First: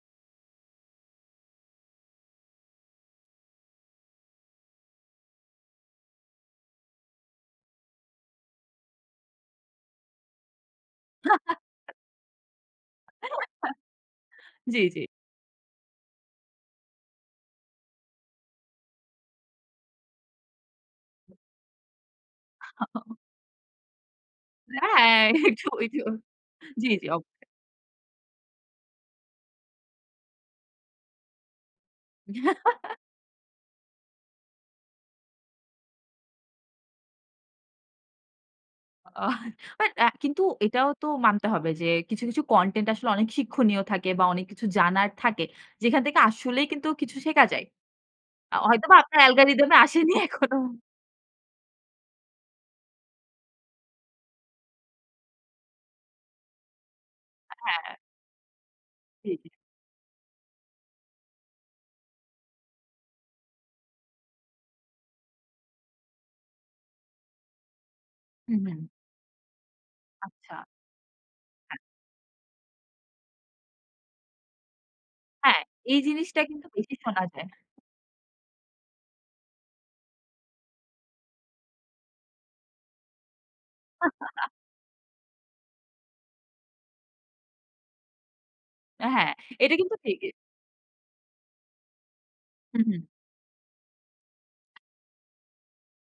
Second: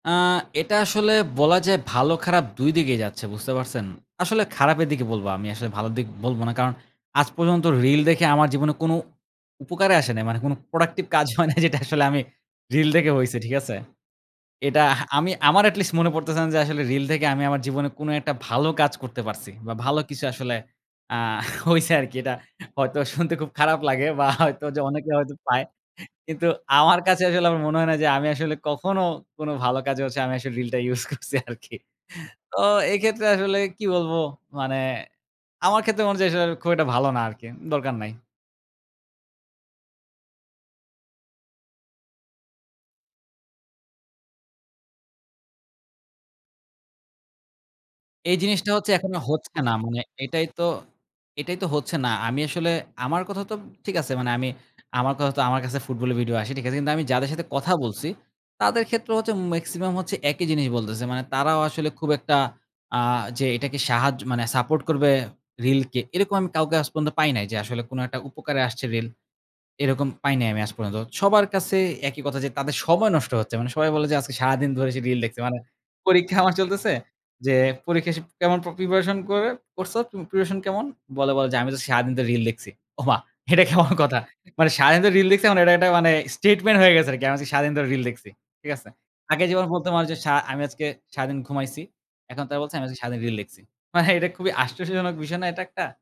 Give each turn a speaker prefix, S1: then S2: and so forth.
S1: আ এটা আসলে বলা যায় ভালো খারাপ দুই দিকেই যাচ্ছে। বুঝতে পারছেন? আসলে খারাপের দিকে বলব। আমি আসলে ভালো দিক বলব না। কারণ আজ পর্যন্ত রিল দেখে আমার জীবনে কোন উপকারে আসে নাই। মানে কোনো প্রোডাক্টিভ কাজ হয় না যেটা আসলে আমি রিল দেখে হইছে। ঠিক আছে? এটা
S2: জি, জি।
S1: আমি আমার এটলিস্ট মনে পড়তেছে না যে আসলে রিল থেকে আমি আমার জীবনে কোন একটা ভালো কাজ করতে পারছি। বা ভালো কিছু আসলে আ হইছে আরকি। এটা হয়তো শুনতে খুব খারাপ লাগে বা হয়তো অনেকে
S2: হ্যাঁ,
S1: হয়তো পায়।
S2: এইতো ওইতো।
S1: কিন্তু
S2: জি,
S1: আমার
S2: জি
S1: কাছে
S2: ওকে।
S1: আসলে আমার মনে হয় না যে আমি আসলে কখনো কোন ভালো কাজে হচ্ছে আমি আসলে রিলটা ইউস করছি আরকি। তো এক্ষেত্রে আসলে কি বলব? মানে আমার ক্ষেত্রে মনে হচ্ছে আসলে খুব একটা ভালো না আরকি। দরকার নাই।
S2: অহ বাট আ কিন্তু এটাও তো মানতে হবে যে কিছু, কিছু কনটেন্ট আসলে অনেক শিক্ষণীয় থাকে বা অনেক কিছু জানার থাকে। যেখান থেকে আসলেই কিন্তু কিছু শেখা যায়।
S1: এই
S2: আ
S1: জিনিসটা হচ্ছে
S2: হয়তোবা
S1: এখনো
S2: আপনার
S1: হচ্ছে না।
S2: অ্যালগরিদমে
S1: মানে
S2: আসেনি
S1: এটাই
S2: এখনো।
S1: তো এটাই তো হচ্ছে না। আমি আসলে আমার কথা তো ঠিক আছে মানে আমি আমার কথা তো আমার কাছে ফুটবলের ভিডিও আসে। ঠিক আছে। কিন্তু আমি যাদের সাথে কথা
S2: হ্যাঁ।
S1: বলছি, তাদের ক্ষেত্রে
S2: জি,
S1: হচ্ছে
S2: জি।
S1: মেক্সিমাম হচ্ছে একই জিনিস বলতেছে। মানে তারাও আসলে খুব একটা আ যে এটাকে সাহায্য মানে সাপোর্ট করবে রিলকে। এরকম আমি কাউকে আজ পর্যন্ত পাই নাই যে আসলে কোন একটা উপকারে
S2: হুম, হু।
S1: আসছে রিল। এরকম পাই নাই
S2: আচ্ছা।
S1: আমি আজ পর্যন্ত। সবার কাছে
S2: হ্যাঁ।
S1: একই কথা যে তাদের সময় নষ্ট হচ্ছে। মানে সবাই বলে যে আজকে সারাদিন ধরে সে রিল দেখছে। মানে
S2: হ্যাঁ এই
S1: পরীক্ষা
S2: জিনিসটা
S1: আমার
S2: কিন্তু
S1: চলতেছে
S2: বেশি শোনা যায়।
S1: যে, পরীক্ষা সে কেমন প্রিপারেশন করে করছ প্রিপারেশন কেমন? বলে, বলে যে আমি তো সারাদিন ধরে রিল দেখছি। ওমা! এটা কেমন কথা? মানে সারাদিন ধরে রিল দেখছি এখন এটা একটা statement হয়ে গেছে আরকি। আমি আজকে সারাদিন ধরে রিল দেখছি। ঠিক আছে?
S2: অ্যা হ্যাঁ,
S1: আগে যেমন
S2: এটা
S1: বলতাম
S2: কিন্তু
S1: না যে
S2: ঠিকই।
S1: সা আমি আজকে সারাদিন ঘুমাইছি। এখন তারা বলছে
S2: হু,
S1: আমি আজকে
S2: হু।
S1: সারাদিন রিল লিখছি। মানে এটা খুবই আশ্চর্যজনক বিষয় না এটা একটা!